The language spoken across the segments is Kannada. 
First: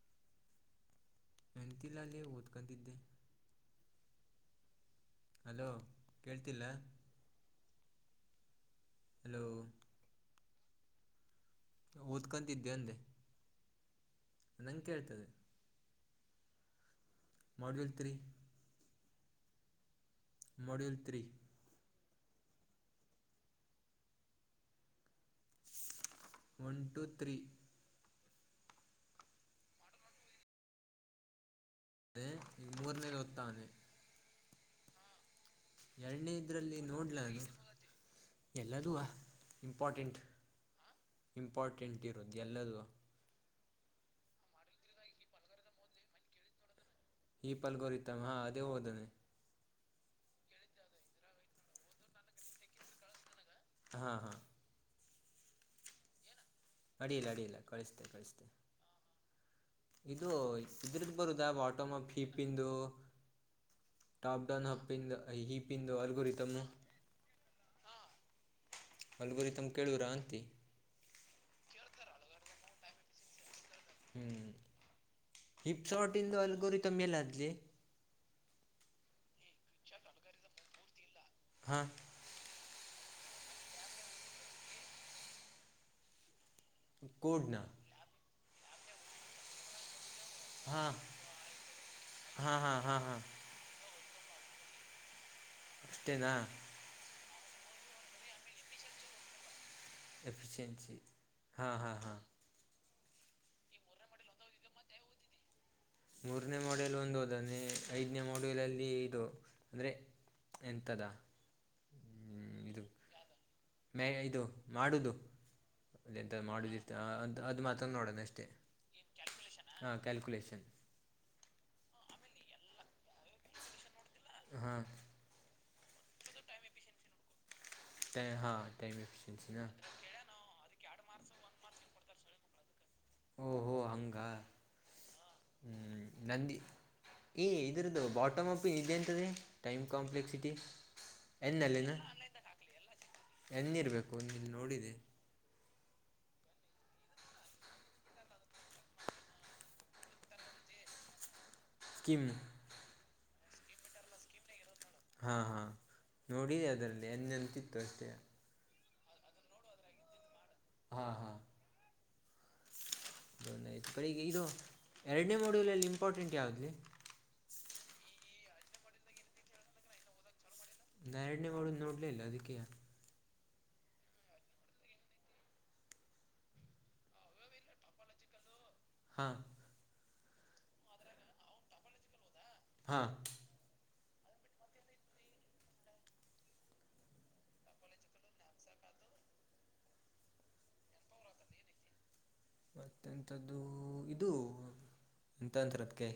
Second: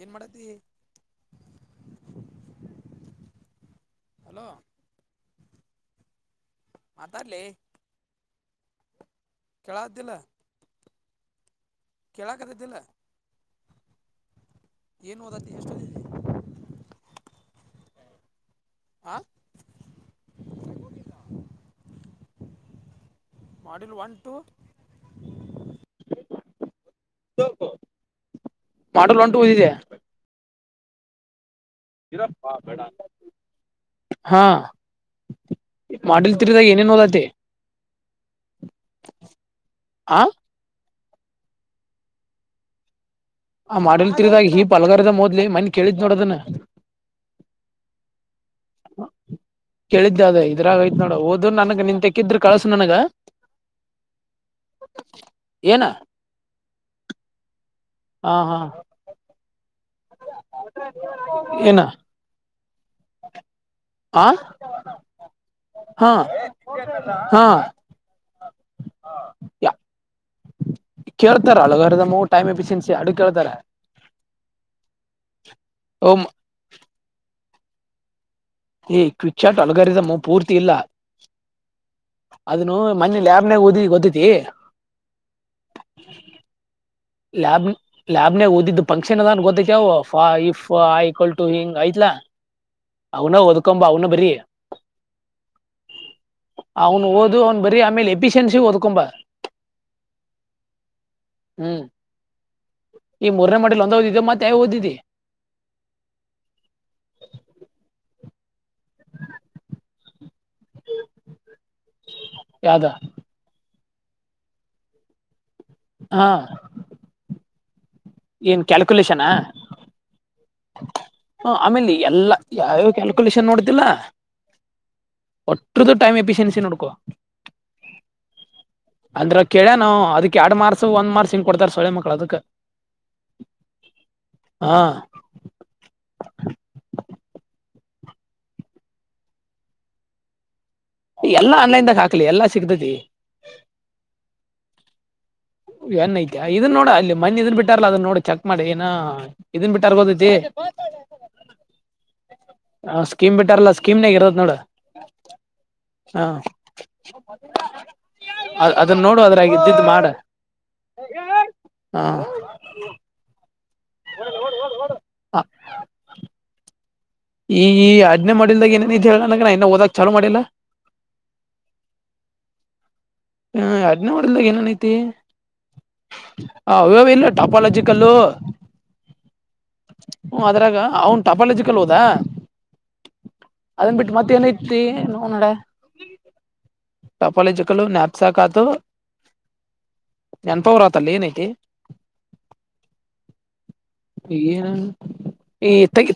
ಏನ್ ಮಾಡತಿ ಮೆಂತಿಲ್ಲ ಅಲೇ ಓದ್ಕತಿದ್ದೆ ಹಲೋ ಹಲೋ ಕೇಳ್ತಿಲ್ಲ ಮಾತಾಡ್ಲಿ ಹಲೋ ಕೇಳ್ತಿಲ ಓದ್ಕಂತಿದ್ದೆ ಅಂದೆ ನಂಗೆ ಏನ್ ಕೇಳ್ತದೆ ಓದತಿ ಎಷ್ಟೊಲ್ಲಿ ಮೊಡೂಲ್ ತ್ರಿ ಹ ಮೊಡ್ಯೂಲ್ ತ್ರೀ ಮಾಡಲ್ one two one two three module one two ಇದೆ ಈಗ ಮೂರನೇದು ಓದ್ತಾವನೆ ಹಾ ಎರಡನೇ ಮಾಡಲ್ ತ್ರಿ ದಾಗ ಇದರಲ್ಲಿ ಏನೇನ್ ಹೋದತೆ ನೋಡ್ಲಾಗೆ ಎಲ್ಲದೂ ಇಂಪಾರ್ಟೆಂಟ್ ಆ ಇಂಪಾರ್ಟೆಂಟ್ ಇರೋದು ಎಲ್ಲದು ಆ ಮಾಡುಲ ತ್ರಿದಾಗ ಹೀಪ್ ಅಲ್ಗಾರೀದಮ ಓದ ಲೇ ಮನ್ನೇ ಕೇಳಿದ್ ನೋಡ ಅದನ ಹೀಪ್ ಅಲ್ಗಾರೀದಮ ಹಾ ಅದೇ ಓದ ಕೇಳಿದ್ದ ಅದ ಇದ್ರಾಗೈತ್ ನೋಡ ಓದ ನನಗ ನಿನ್ ತೆಕ್ಕಿದ್ರ ಕಳ್ಸ ನನಗ ಹಾ ಹಾ ಏನ ಅಡ್ಡಿಲ್ಲ ಅಡ್ಡಿಲ್ಲ ಕಳಿಸ್ತೇನಿ ಹಾ ಕಳಿಸ್ತೇನಿ ಹಾ ಇದು ಇದ್ರದು ಬರುದ ಏನ ಬಾಟೋಮ ಅಪ್ ಹೀಫಿಂದು [inaudible] ಟಾಪ್ ಡೌನ್ ಹ ಹಿಪಿಂದ ಹಾ ಅಲ್ಗುರೀದಮ್ಮ ಹಾ ಅಲ್ಗುರಿದಮ ಕೇಳುದರಾ ಅಂತಿ ಕೇಳ್ತಾರ ಅಲ್ಗುರೀದಮ್ಮ ಟೈಮ್ ಎಫಿಸಿಯನ್ಸಿ ಯಾಡು ಕೇಳ್ತಾರ ಹ್ಮ್ ಓ ಹಿಪ್ಸರೂಟಿಂದು ಅಲ್ಗುರೀದಮ ಎಲ್ಲೆ ಆದ ಲೇ ಏ ಕ್ವಿಚಾರ್ಟ್ ಅಲಗಾರಿದಮ್ಮ ಪೂರ್ತಿ ಇಲ್ಲ ಹಾ ಅದನು ಮನ್ನೇ ಲ್ಯಾಬ್ನಾಗ ಓದಿ ಗೊತ್ತತಿ ಕೂಡನ ಮನ್ನೇ ಓದಿದ್ದ್ ಫಂಕ್ಷನ್ ಅದನ್ ಗೊತ್ತತಿ ಪಂಕ್ಷಣ ಇಫ್ ಹಾಂ ಐ ಈಕ್ವಲ್ ಟು ಹಿಂಗ್ ಐತಲ ಹಾಂ ಹಾಂ ಹಾಂ ಹಾಂ ಅವನು ಒದಕೊ ಬಾ ಅವನ ಬರಿ ಅಷ್ಟೇನಾ ಇದು ಒಂದ್ ಬರಿ ಆಮೇಲೆ ಎಫಿಷಿಯನ್ಸಿ ಹೊದ್ಕೊಂಬಾ ಎಫಿಶಿಯನ್ಸಿ ಹಾ ಹ್ಮ್ ಹಾ ಹಾ ಈ ಮೂರನೇ ಮಾಡುಲ ಒಂದ ಓದಿದಿ ಮತ್ತೆ ಯಾವ್ಯಾವ ಓದಿದಿ ಮೂರನೇ ಮಾಡುಲ್ ಒಂದ ಓದೆನಿ ಐದನೇ ಮಾಡುಲಲ್ಲಿ ಇದು ಅಂದರೆ ಎಂತದಾ ಹ್ಮ ಇದು ಯಾವ್ದ ಮೇ ಇದು ಮಾಡುಲು ಹಾ ಎಂತ ಮಾಡುಲ ಅದು ಮಾತ್ರ ತ ನೋಡೋಣ ಅಷ್ಟೇ ಏನ್ ಕ್ಯಾಲ್ಕುಲೇಷನ್ ಏನ ಕ್ಯಾಲ್ಕುಲಷನ್ ಹ ಕ್ಯಾಲ್ಕುಲಷನ್ ಹ ಆಮೇಲೆ ಎಲ್ಲ ಯಾವ್ಯಾವ ಕ್ಯಾಲ್ಕುಲೇಷನ್ ನೋಡುದಿಲ್ಲ ಹಾಂ ಒ ಒಷ್ಟುರದ್ದು ಟೈಮ್ ಎಫಿಷಿಯನ್ಸಿ ನೋಡಕೋ ಹಾ ಟೈಮ್ ಟೈಮ್ ಎಫಿಷಿಯನ್ಸಿ ಹಾ ಕೇಳ್ಯಾನ ಅವ ಅದಕ್ ಕೇಳನೋ ಎರಡ್ ಅವ ಮಾರ್ಕ್ಸ್ ಒಂದ್ ಮಾರ್ಕ್ಸ್ ಹಿಂಗ ಕೊಡ್ತಾರ ಸೂಳೆ ಮಕ್ಕಳು ಅದಕ್ ಓಹೋ ಹಂಗ ಹಾ ಹ್ಮ ನಂದಿ ಏ ಇದರದ ಬಾಟ್ ಅಪ್ ಇದ ಎಂತದೆ ಟೈಮ್ ಕಾಂಪ್ಲೆಕ್ಸಿಟಿ ಎಲ್ಲಾ ಎನ್ ಅಲ್ಲೇನಾ ಆನ್ಲೈನ್ದಾಗ ಹಾಕ ಲೇ ಎಲ್ಲಾ ಸಿಗತತಿ ಎನ್ ಇರಬೇಕು ಇಲ್ಲಿ ನೋಡಿದೆ ಏನ್ ಐತ ಇದನ್ ನೋಡ ಅಲ್ಲಿ ಮನ್ನಿ ಇದನ್ ಬಿಟ್ಟಾರಲ್ಲ ಅದನ್ ನೋಡ ಚೆಕ್ ಮಾಡಿ ಏನ ಇದನ್ ಬಿಟ್ಟಾರ ಗೊತ್ತತಿ ಬ [unintelligible] ಸ್ಕೀಮ್ ಹ ಸ್ಕೀಮ ಬಿಟ್ಟಾರಲ್ಲ ಸ್ಕೀಮನ್ಯಾಗ ಇರತ್ತತಿ ನೋಡ ಹಾ ಹಾ ಹ ನೋಡಿದೆ ಅದರಲ್ಲಿ ಎನ ಅಂತಿತ್ತು ಅಷ್ಟೇ ಅದನ್ನ ನೋಡುವ ಅದ್ರಾಗಿದಿದ್ದ ಮಾಡ ಹಾಂ ಹಾಂ ಹಾ ಈಗ ಇದು ಎರಡನೇ ಮಾಡುಲಲ್ಲಿ ಇಂಪಾರ್ಟೆಂಟ್ ಯಾವದ ಲೇ ಈ ಈ ಯಾಡನೆ ಮಾಡುಲ್ದಾಗ ಏನೇನ ಐತಿ ಹೇಳ ನಂಗ ನಾ ಇನ್ನ ಓದಾಗಕ್ ಚಾಲು ಮಾಡಿಲ್ಲಾ ನಾ ಎರಡನೇ ಮಾಡುಲ ಇನ್ನೂ ನೋಡಲೇ ಇಲ್ಲ ಅದಕ್ಕೆಯ ಹೇಳದೇ ಹ ಎಡನೆ ಮಾಡುಲ್ದಾಗ ಏನೇನ ಐತಿ ಹ ಇಲ್ಲ ಟಾಪಾಲೋಜಿಕಲ್ಲು ಹಾ ಹ್ಮ ಅದ್ರಾಗ ಅವನ ಟೂಪಾಲಾಜಿಕಲ್ ಓದಾ ಹಾ ಅದನ್ ಬಿಟ್ಟು ಮತ್ತ ಏನ ಐತಿ ನೋ ಅವನ ಅವ್ವನ ಹಡ ಟಾಪಾಲಜಿಕಲ್ಲು ಸಾಕತು ನೆನಪ ಬರವತ ಲೇ ಏನೈತಿ ಮತ್ತೆಂತದ್ದು ಇದು ಏನ್ ಎಂತ ಅಂತರದಕ್ಕೆ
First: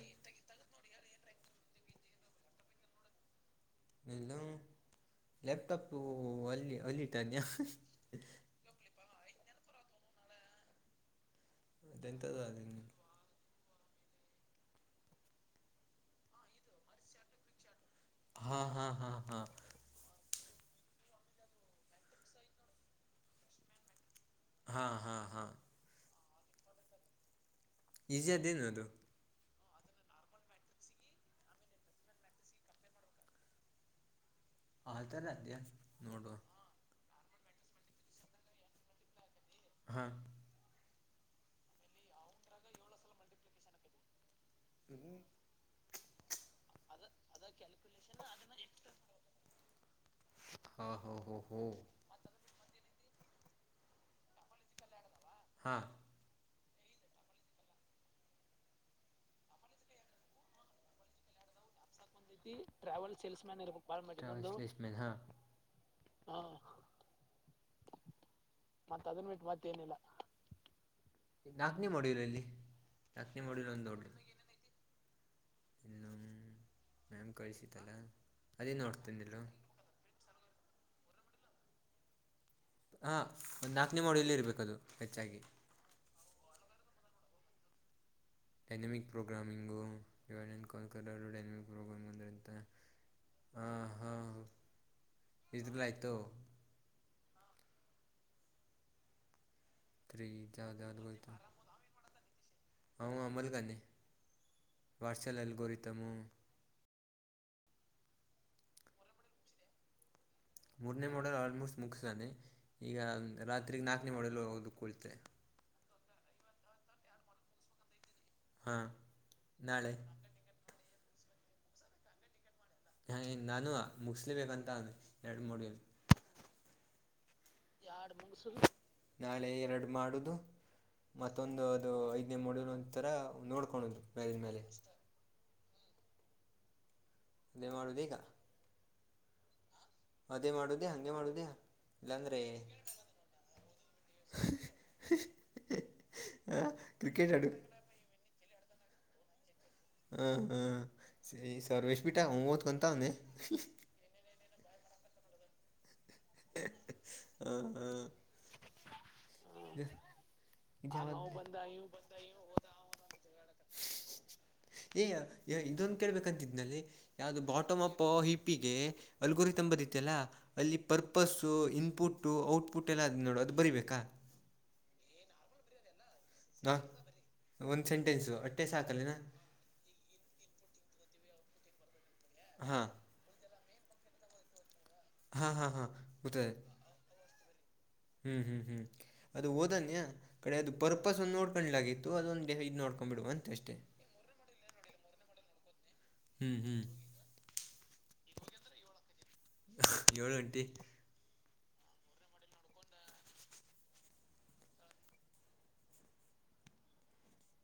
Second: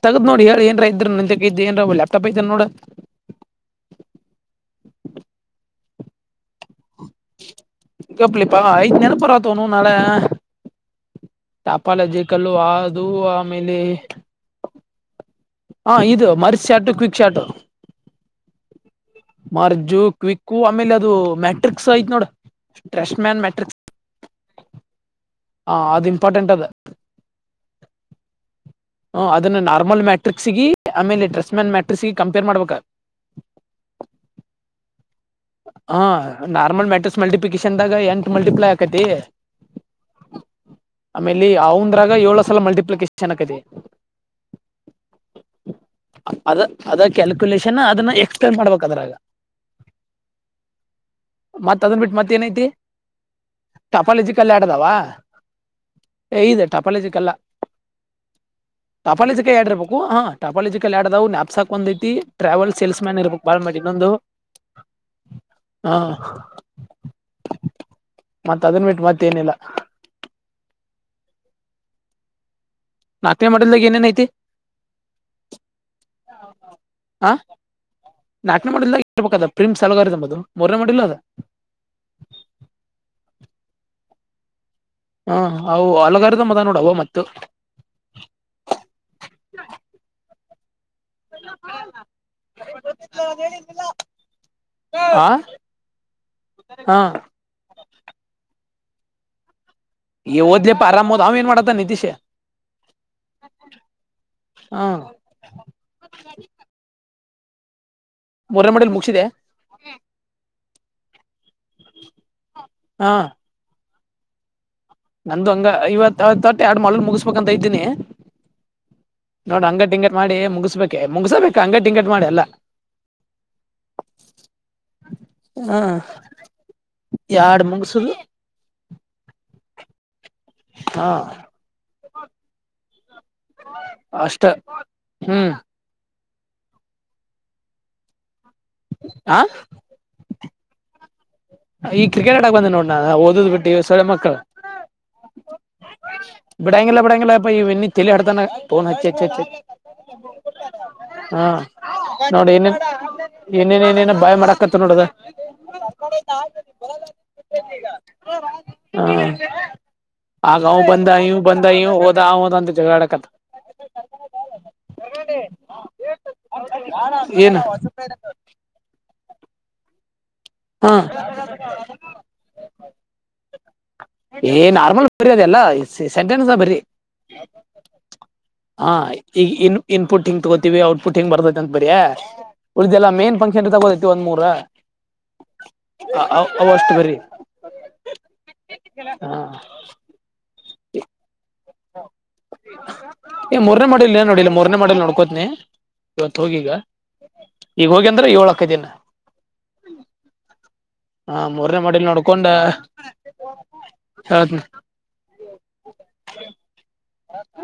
ನಿಂತ ಇದ ಏನ್ ಲ್ಯಾಪ್ಟಾಪ್ ಐತನ ನೋಡು ಎಲ್ಲ ಲ್ಯಾಪ್ಟಾಪ್ ವಲ್ಲಿ ಅಲ್ಲಿ ಅಲ್ಲಿಟ್ಟಾನ್ಯಾ ಗಪ್ಪಲೆ ಪಾ ಐದು ನೆನಪರಾ ತೋಣು ನಳ ಟಾಪಾಲಜಿ ಕಲ್ಲು ಅದು ಆಮೇಲೆ ಹಾ ಇದು ಮರ್ಸ್ ಚಾಟ ಕ್ವಿಕ್ ಚಾಟು ಹಾಂ ಹಾಂ ಹಾಂ ಹಾಂ ಮಾರ್ಜು ಕ್ವಿಕ್ಕು ಆಮೇಲೆ ಅದು ಮ್ಯಾಟ್ರಿಕ್ಸ್ ಐತ್ ನೋಡು ಡ್ರೆಸಮ್ನೆನ್ ಮೆಟ್ರಿಕ್ ಹಾ ಹಾ ಹಾ ಅದು ಇಂಪಾರ್ಟೆಂಟ್ ಅದ ಈಜದೇನ ಅದು ಹ ಅದನ್ನ ನಾರ್ಮಲ್ ಮ್ಯಾಟ್ರಿಕ್ಸಿಗೆ ಆಮೇಲೆ ಡ್ರೆಸ್ ಮ್ಯಾನ್ ಮ್ಯಾಟ್ರಿಕ್ಸಿಗೆ ಕಂಪೇರ್ ಮಾಡ್ಬೇಕೆ [inaudible] ಆ ಥರ ಅದ್ಯಾ ಹಾ ನೋಡುವ ನಾರ್ಮಲ್ ಮ್ಯಾಟ್ರಿಕ್ಸ್ ಮಲ್ಟಿಪ್ಲಿಕೇಶನ್ದಾಗ ಎಂಟ್ಟು ಮಲ್ಟಿಪ್ಲೈ ಆಕತಿ ಹಾ ಆಮೇಲಿ ಅವಂದ್ರಾಗ ಏಳ ಸಲ ಮಲ್ಟಿಪ್ಲಿಕೇಶನ್ನಕ್ದೆ ಹ ಅದ ಅದ ಕ್ಯಾಲ್ಕುಲೇಷನ್ ಅದನ್ನ ಎಕ್ಸ್ಪನ್ ಮಾಡ್ಬೇಕದ್ರಗ ಹಾ ಹೋ ಹೋ ಹೋ ಮತ್ತ ಅದನ್ ಬಿಟ್ಟು ಮತ್ತ ಏನೈತಿ ಟಫಲ್ಜ ಕಲ್ಲಿ ಏಡದಾವ ಹಾ ಇದೆ ಟಪಾಲ ಯೋಜಿಕಲ್ಲ ಟಪಾಲಿ ಜ ಕೈ ಆಡಿ ಇರ್ಬೇಕು ಹಾ ಟಪಾಲಿ ಕೈಲ್ ಆಡದಾವು ನಾಪ್ಸಾಕ್ ಒಂದೈ ಟ್ರಾವೆಲ್ ಸೇಲ್ಸ್ ಮ್ಯಾನ್ ಇರ್ಬೇಕಕ್ ಬಾಲ್ ಮಾಡಿ ಇನ್ನೊಂದು ಹಾ ಮತ್ತ ಅದನ್ ಬಿಟ್ಟು ಮತ್ತ ಏನಿಲ್ಲ ನಾಕ್ ನೀ ಮಾಡಿಲ್ಲ ಇಲ್ಲಿ ನಾತ ಮಡಲಲ್ಲ ಎನ್ ಎನ್ ಹೈತಿ ಇನ್ನು ಮ್ಯಾಮ್ ಹ ಕಳಿಸಿದ್ದಲ್ಲ ನಾಕ್ನ ಅದೇ ಮಾಡ ನೋಡ್ತೀನಿಲ್ಲ ಇಬೇಕದ ಪ್ರಿಮ್ಸಗಾರದು ಮ ಮಾಡಿ ಇಲ್ಲ ಅದು ಹಾ ಒಂದು ನಾಲ್ಕನೇ ಮಾಡ ಎಲ್ಲಿ ಇರ್ಬೇಕದು ಹಾ ಅವು ಹಲಗಾರದ ಮತ ನೋಡವ ಮತ್ತ ಗ್ಂದ್ರಂತ ಹ ಹಾ ಹಾ ಇದರಿಲೆ ಆಯ್ತು ಹಾ ತೀ ಈ ಜತ ಓದ್ಲಿಪ್ಪ ಆರಾಮ್ ಓದ್ ಅವ ಏನ್ ಮಾಡತ್ತ ನಿತೀಶ್ ಅ ಅಮಲ್ ಕ ಹಾ ವಾರ್ಷಲ್ಲ್ಗೋರಿತಮ ಮೊರ ಮಡೇಲ್ ಮುಗಸಿದೆೆ ಮೂರನೇ ಮಾಡೆಲ್ ಆಲ್ಮೋಸ್ಟ್ ಮುಖ್ಯಸಾನೆ ಈಗ ಹಾ ರಾತ್ರಿ ನಾಲ್ಕನೇ ಮಾಡೆಲ್ ಹ ನಂದು ಹಂಗ ಇವತ್ವತ್ತು ತಟ್ಟ ಎರಡು ಮಾಡ ಮುಗಿಸಸ್ಬೇಕಂತ ಇದ್ದೀನಿ ಹಾಂ ನೋಡ ಅಂಗ ನಾಳೆ ಟಂಕಟ ಮಾಡಿ ಮುಗಿಸಬೇಕೇ ಮುಗಸಬೇಕ ಅಂಗ ಟಂಕಟ್ ಮಾಡಿ ಎಲ್ಲಾ ಹ ನಾನು ಮುಗಲಿಬೇಕಂತ ಎರಡು ಮೂಡಿಲ್ಲಿ ಯಾಡಾ ಮುಗಸುದು ನಾಳೆ ಎರಡು ಮಾಡುದು ಹಾ ಮತ್ತೊಂದು ಅದು ಐದನೇ ಮೂಡಿನ ಒಂತರ ನೋಡ್ಕಳದು ಮ್ಯಾಲಜ್ ಅಷ್ಟ ಮೇಲೆ ಹ್ಮ್ ಅದೇ ಮಾಡುವುದ ಈಗ ಆ ಅದೇ ಮಾಡುದೆ ಹಂಗೆ ಮಾಡುದೆ ಈಗ ಕ್ರಿಕೆಟ್ ಆಡಕ್ ಬಂದಿದೀನಿ ನೋಡ ಓದದ್ ಬಿಟ್ಟು ಸೊಳ್ಳೆ ಮಕ್ಕಳು ಹಾಂ ಬಿಡಂಗಿಲ್ಲ ಕ್ರಿಕೆಟ್ ಬಿಡಾಂಗಲ್ಲ ಆಡು ಪ ಇ ವಿನಿಗೆ ಹಡ್ತಾನ ಫೋನ್ ಹಚ್ಚಿಚ್ಚಚ್ಚ ಹ್ಮ್ ಹ್ಮ ಸ ಸರ್ವೇಶ್ ಬಿಟ ನೋಡಿ ಹೋಗತ್ಕಂತ ಅವನೆ ತ್ ನೋಡದ ಹ್ಮ ಹಾ ಹ್ಮ ಆಗ ಬಂದ ಇವು ಬಂದ ಇ ಹದ ಹದ ಅಂತ ಜಾಡಕತ್ ಎ ಏಯ ಇದೊಂದು ಕೇಳ್ಬೇಕಂತಿದ್ನಲ್ಲಿ ಯಾವವು್ದ ಏನ್ ಬಾಟಮ್ ಅಪ್ ಹಿಪಿಗೆ ಅಲ್ಗುರಿ ಬರತಲ್ಲ ಅಲ್ಲಿ ಹಾ ಪರ್ಪಸ್ ಇನ್ಪುಟ್ ಔಟ್ಪುಟ್ ಎಲ್ಲ ನೋಡು ಅದು ಬರಿಬೇಕಾ ಏ ನಾರ್ಮಲ್ ಬರ ಅದೆಲ್ಲ ಸೆಂಟೆನ್ಸ್ ಬರಿ ಹಾಂ ಒಂದು ಸೆಂಟೆನ್ಸು ಅಟ್ಟೆ ಹಾ ಸಾಕಲ್ಲೇನಾ ಈಗ ಇನ್ ಇನ್ಪುಟ್ ಹಿಂಗ ತಗೋತೀವಿ ಔಟ್ಪುಟ್ ಿಂಗ್ ಬರ್ದೈತೆ ಅಂತ ಬರಿ ಹಾಂ ಉಳ್ದ ಎಲ್ಲ ಮೇನ್ ಫಂಕ್ಷನ್ ತಗೋದೈತಿ ಒಂದ್ ಮೂೂರ ಹಾಂ ಹಾಂ ಹಾಂ ಅವಷ್ಟು ಬರಿ ಹ್ಮ್ ಹ್ಮ್ ಹ್ಮ್ ಹಾ ಅದು ಓದನ್ಯ ಕಡೆ ಅದು ಪರ್ಪಸ್ ಒಂದು ನೋಡ್ಕೊಂಡ್ಲಾಗಿತ್ತು ಅದೊಂದು ನೋಡ್ಕೊಂಬಿಡುವ ಅಂತ ಏ ಅಷ್ಟೇ ಮರನೇ ಮಾಡಿಲ್ ಏ ನೋಡಿಲ್ಲ ಮರನೇ ಮಾಡಿಲ್ ನೋಡ್ಕೋತ್ನ ಇವತ್ತು ಹ್ಞೂ ಹೋಗಿ ಈಗ ಹ್ಞೂ ಈಗ ಹೋಗ್ಯ ಅಂದ್ರ ಏಳಕ್ಕ ದಿನ ಏಳು ಗಂಟೆ ಹಾ ಮೂರನೇ ಮಾಡಲ್ ನೋಡ್ಕೊಂಡ ಹೌದು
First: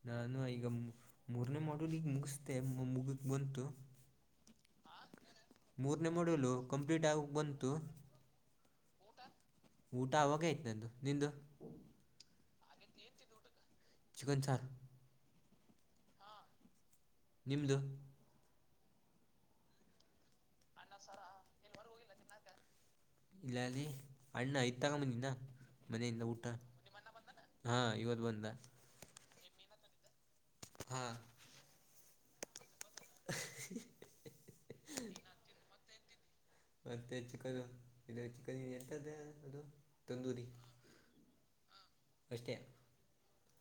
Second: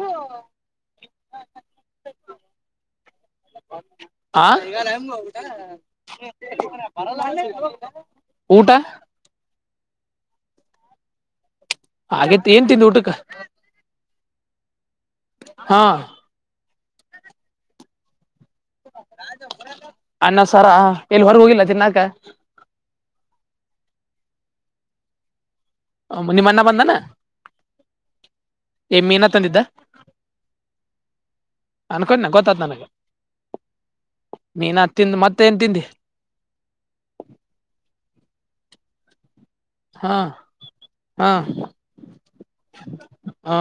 ನಾನು ಈಗ ಮೂರನೇ ಮಾಡಲ್ ಈಗ ಮುಗಿಸ್ದೆ ಮುಗ ಹ ಮೂರನೇ ಮೊಡಲು ಕಂಪ್ಲೀಟ್ ಆಗ ಬಂತು ಊಟ ಊಟ ಆಾಗ ಆಯ್ತ ನಂದು ನಿಂದು ಹಾಗೇತಿ ಏನ್ ತಂದು ಊಟಕ್ಕೆ ಚಗನ್ ಸರ್ ಹಾ ನಿಮದುು ಅನ್ನ ಸರ ಎಲ್ಲಿ ಹೊರ್ಗ ಹೋಗಿಲ್ಲ ತಿನ್ನಾಕ ಇಲ್ಲ ಅಲ್ಲಿ ಅಣ್ಣ ಐತ್ ತಗೊಂಡ್ ಬಂದಿದ. ಮನೆಯಿಂದ ಊಟ ನಿಮ್ ಅಣ್ಣ ಬಂದನ ಹಾ ಇವತ್ತು ಬಂದ. ಏ ಮೀನಾ ತಂದಿದ್ದ. ಹಾ. ಅನ್ಕೊಂಡನೀ ನಾ ಗೊತ್ತತ್ ನನಗೆ ನೀನು ತಿಂದು ಮತ್ತೆ ಏನ್ ತಿಂದಿ. ಮತ್ತೆ ಚಿಕನು ಇದು ಚಿಕನ್ ಹೆಂತದಾ. ಅದು ಹಾ ತಂದೂರಿ ಹಾ ಅಷ್ಟೇ. ಹಾ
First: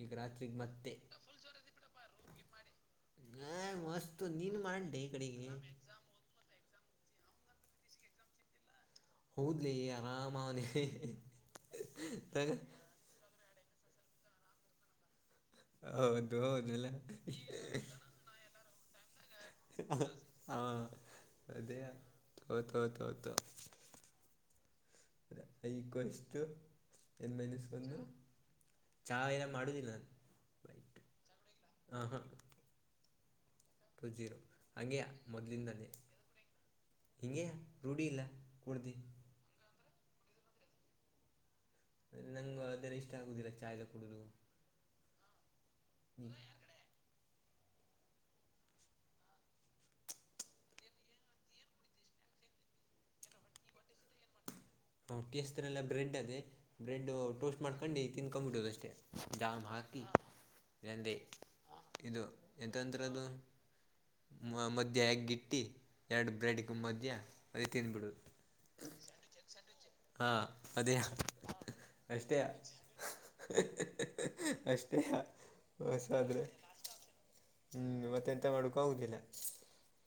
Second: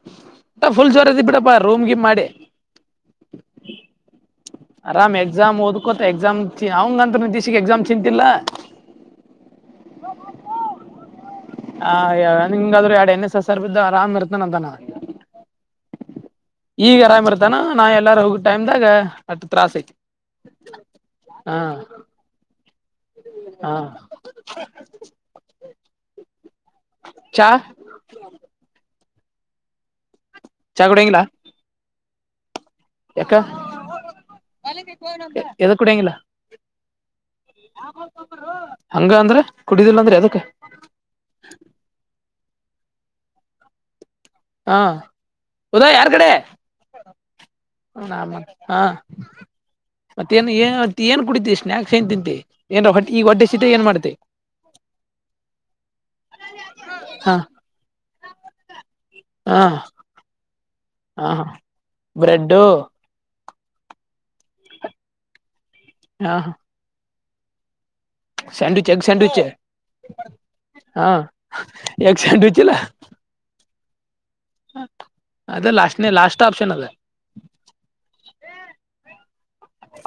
ಈಗ ರಾತ್ರಿಗೆ ಫುಲ್ ಮತ್ತೆ ಜೋರ ಅದಿ ಬಿಡಪ್ಪಾ ರೂಮ್ ಗಿಮ್ ಮಾಡಿ. ಗ ಮಸ್ತ್. ಅರಾಮ್ ಎಕ್ಸಾಮ್ ಓದ್ಕೊತ ಎಕ್ಸಾಮ್ ಅವಂಗಂತ ನಿ ದೀಶೆಗೆ ಎಕ್ಸಾಮ್ ಚಿಂತಲ್ಲಾ. ಹೌದಲೆ ಆರಾಮ ಅವನ. ಹ ಹಿಂಗಾದ್ರು ಎರಡ್ ಎಣ್ಣೇ ಸಸರ ಬಿದ್ದ ಆರಾಮ್ ಇರ್ತಾನ ಅಂತಾನ ಇವ. ಹೌದು. ಹೌದಲ್ಲ ಈಗ ಆರಾಮ್ ಇರ್ತಾನ ನಾ ಎಲ್ಲಾರ ಹೋಗೋ ಟೈಮ್ದಾಗ. ಅಟ್ಟು ತ್ರಾಸ ಐತಿ ಹಾಂ ಹಾ ಅದೇ ಹೋತು ಹೋತು ಹಾ. [unintelligible] ಐಕ್ವೆಷ್ಟು ಎನ್ ಚಾ ಮೈನಸ್ ಒಂದು. ಚಾಯ ಎಲ್ಲ ಮಾಡುದಿಲ್ಲ. ಚಾಗುಡಂಗಿಲ್ಲ. ಆ ಹಾ. ಟು ಜೀರೋ ಹಾಗೇ ಎದಕ್ ಮೊದ್ಲಿಂದಲೇ. ಕುಡಿಯಂಗಿಲ್ಲ ಕುಡ್ದು ಹಂಗ ಅಂದ್ರ. ಕುಡಿದಿಲ್ಲಂದ್ರೆ ಏದಕ್ಕ. ನಂಗ ಅದೇಲ್ಲ ಇಷ್ಟ ಆಗುದಿಲ್ಲ ಚಾಯ್ ಎಲ್ಲಾ ಕುೂಡುದು. ಹಾ ಉದಯ ಯಾರ್ ಕಡೆ. ಹ ಅಮ್ಯಾಕ್ ಹಾ. ಮತ್ತ ಏನ್ ಏ ಏನ್ ಕುಡಿತತಿ ಸ್ನಾಯಕ್ಸ್ ಏನ್ ತಿಂತಿ ಏನ್ ಹೊಟ್ಟ ಈಗ ಹೊಟಿ ಹಸಿತ್ ಏನ್ ಮಾಡ್ತತಿ. ಹೊಟ್ಟೆ ಹಸಿದ್ರಲ್ಲ ಬ್ರೆಡ್ ಅದೇ ಬ್ರೆಡ್ ಹಾ ಟೋಸ್ಟ್ ಮಾಡ್ಕೊಂಡು ತಿನ್ಕೊಂಡ್ಬಿಟ್ಟದ ಅಷ್ಟೇ. ಹಾ ಜಾಮ್ ಹಾಕಿ ಎಂದೆ ಹಾ ಇದು ಬ್ರೆಡ್ಡು ಎಂತ್ರ ಅಂತ್ರಾದು. ಮ ಮಧ್ಯ ಎಗ್ಗ ಇಟ್ಟಿ ಎರಡು ಹಾ ಬ್ರೆಡ್ಗೆ ಮಧ್ಯ ಅದೇ ತಿಂಡ್ಬಿಡಿಡು. Sandwich egg. ಸ್ಯಾಂಡವಿಚ್ ಹಾಂ ಅದೇ ಹ ಎಗ್ ಅಷ್ಟೇ ಸ್ಯಾಂಡ್ವಿಚ್ ಅಲಾ. ಅಷ್ಟೇ ಅದ ಹೊಸ ಲಾಸ್ಟ್ನೇ ಆದ್ರೆ ಲಾಸ್ಟ್ ಆಪ್ಷನ್ ಅದ ಹ್ಮ್ ಮತ್ತ. ಎಂತ ಮಾಡ್ಕ ಆಗುದಿಲ್ಲ.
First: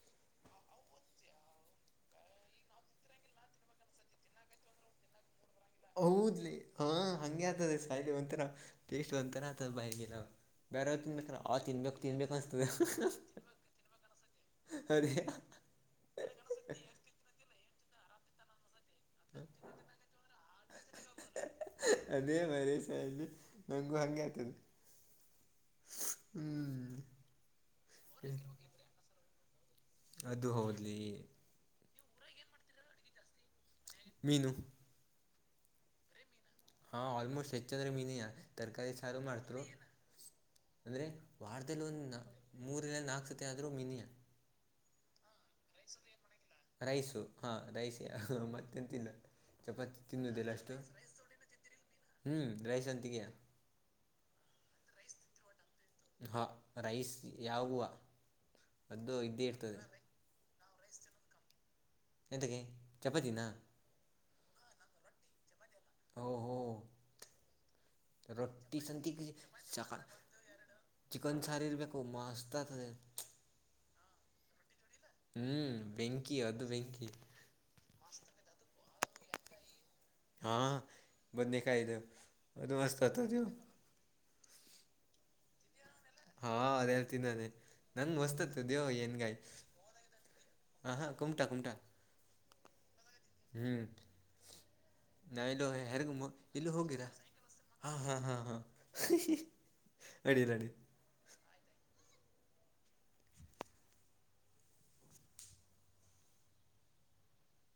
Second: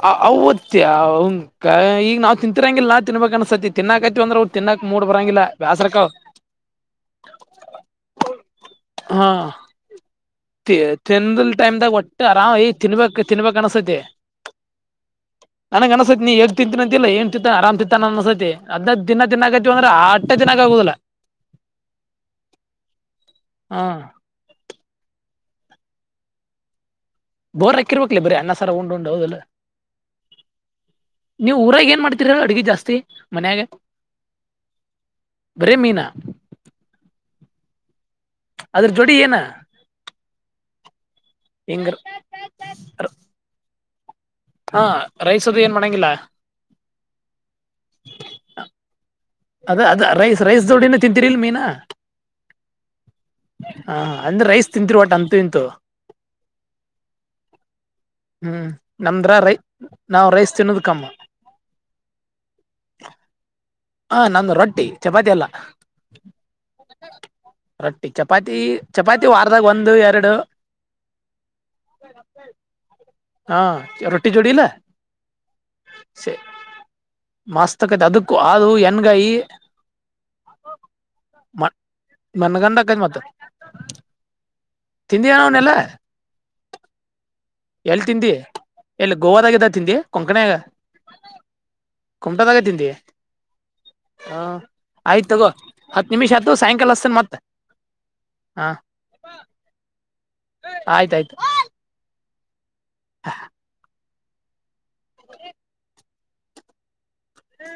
ಆ ಓದತ್ತ ಈಗ ನಾವ್ ತಿಂತರಂಗಿಲ್ಲ ನಾ ತಿನ್ಬೇಕ ಅನ್ಸತಿ ತಿನ್ನಕತಿವಂದ್ರ ತಿದ್ತಿನಿ. ತಿನ್ನಾಕ್ ಮೂಡ್ ಬರಾಂಗಿಲ್ಲ. ಹೌದಲೆ ಹಾ ಹಂಗೆ ಆತದೆ ಸಾಯ ಒಥರ ಟೇಸ್ಟ್ ಹಾ ಒಂತರ ಆಗ್ತದ ಬಾಯಿಗೆನ. ತಿಂದಲ್ ಟೈಮೆದಾಗ್ ಒಟ್ಟೆ ಆರಾಮ್ ತಿನ್ಬೇಕ ತಿನ್ಬೇಕಕ್ ಅನ್ಸೈತಿ. ಅದೇ ನನಗ್ ಅನ್ಸತಿ ನೀ ಎಗ್ ತಿಂತನ ಅಂತಿಲ್ಲ ಏನ್ ತಿತ್ತ ಆರಾಮ್ ತಿತ್ತ ನನ್ ಅನಸ್ತೇತಿ. ಅದ ದಿನ ತಿನಾತ್ವಿವ ಅಂದ್ರೆ ಅಟ್ಟ ತಿನಕ ಆಗುದಿಲ್ಲ. ಹಾ ನಂಗು ಹಂಗೆ ಆಯ್ತದೆ ಹ್ಮ್. ಬೋರ್ ಆಗ್ತೀರಬೇಕ್ಲ ಬರಿ ಅನ್ನ ಸರ ಉಂಡುಂಡು ಹೌದಲ್ಲ. ಅದು ಹೌದಲೆ. ಅಡುಗೆ ಜಾಸ್ತಿ ಮನ್ಯಾಗ. ಮೀನು. ಬರೇ ಮೀನ. ಹಾ ಆಲ್ಮೋಸ್ಟ್ ಹೆಚ್ಚಂದ್ರ ಮೀನಯ ಅದ್ರ ತರಕಾರಿ ಜೋಡಿ ಸಾರು ಏನ ಮಾಡತ. ಅಂದ್ರೆ ವಾರದಲ್ಲಿ ಹಿಂಗ ಒಂದು ಮೂರ ಇಲ್ಲ ನಾಕ ಸತಿ ಆದ್ರೂ ಮಿನಿಯ. ಹ ರೈಸ್ ಅದು ಏನ್ ಮಾಡಂಗಿಲ್ಲ ರೈಸು ಹಾ ರೈಸ್ ಮತ್ತೆಂತಿಲ್ಲ. ಅದ ಚಪಾತಿ ಅದ ರೈಸ್ ತಿನ್ನೋದಿಲ್ಲ ರೈಸ್ ಅಷ್ಟು ಜೋಡಿನ ತಿಂತರಿಲ ಮೀನಾ. ಹ್ಞೂ ರೈಸ್ ಅಂತಿದೆಯಾ ಹ ಅಂದ್ರೆ ರೈಸ್ ತಿಂತೀರಿ ಒಟ ಅಂತು ನಿಂತು ಹಾ ರೈಸ್ ಯಾವುವುವ ಹ್ಮ್ ಅ್ದು ನಮ್ದ್ರ ಇದ್ದೇ ರೈ ಇರ್ತದೆ ನಾವ್ ರೈಸ್ ತಿನ್ನೋದು ಕಮ್ಮ ಎಂತಕ್ಕೆ ಚಪತೀಿನ ಹಾ ನಂದು ರೊಟ್ಟಿ ಚಪಾತಿ ಎಲ್ಲ ಓಹೋ ರೊಟ್ಟಿ ಚಪಾತಿ ರೊಟ್ಟಿ ಚಪಾತಿ ಸಂತಿಗೆ ವಾರದಾಗ ಒಂದು ಸಕ ಎರಡು ಚಿಕನ್ ಸಾರಿ ಇರ್ಬೇಕು ಮಸ್ತ್ ಆತದೆ ಹಾ ರೊಟಿ ಜೋಡಲ್ಲಾ ಹ್ಞೂ ಸ ಬೆಂಕಿ ಅದು ಬೆಂಕಿ ಮಾಸ್ತಕ್ಕ ಅದುಕ್ಕೂ ಅದು ಎನ್ಕಾಯಿ ಹಾ ಬಂದು ದಖಾಯ ದ ಬು ಮಸ್ತತ ನೀ ತಿಂದಿಯಾನನೆಲ್ಲ ಹಾ ಅದ ಹೇಳ್ತೀನಿ ನಾನೇ ಎಲ್ಲಿ ತಿಂದಿ ಎಲ್ಲಿ ಗೋವಾದಾಗ ಇದ ತಿಿಂದಿ ಕೊಂಕಣಾಗ ಹಾಂ ಹಾಂ ದಾಗಕೆಂದ ಹ್ಮ್ ಆಯ್ತ ತಗೋ ಹತ್ ನಿಮಿಷ ಆಯತ್ತುು ಸಾಯಂಕಾಲ ಅಷ್ಟತನ್ ಮತ್ತತ್ ಹಾ ಹಾ ಹಾ ಹಾ ಆಯ್ತಾಯ್ತು ಹ ಹ್ಮ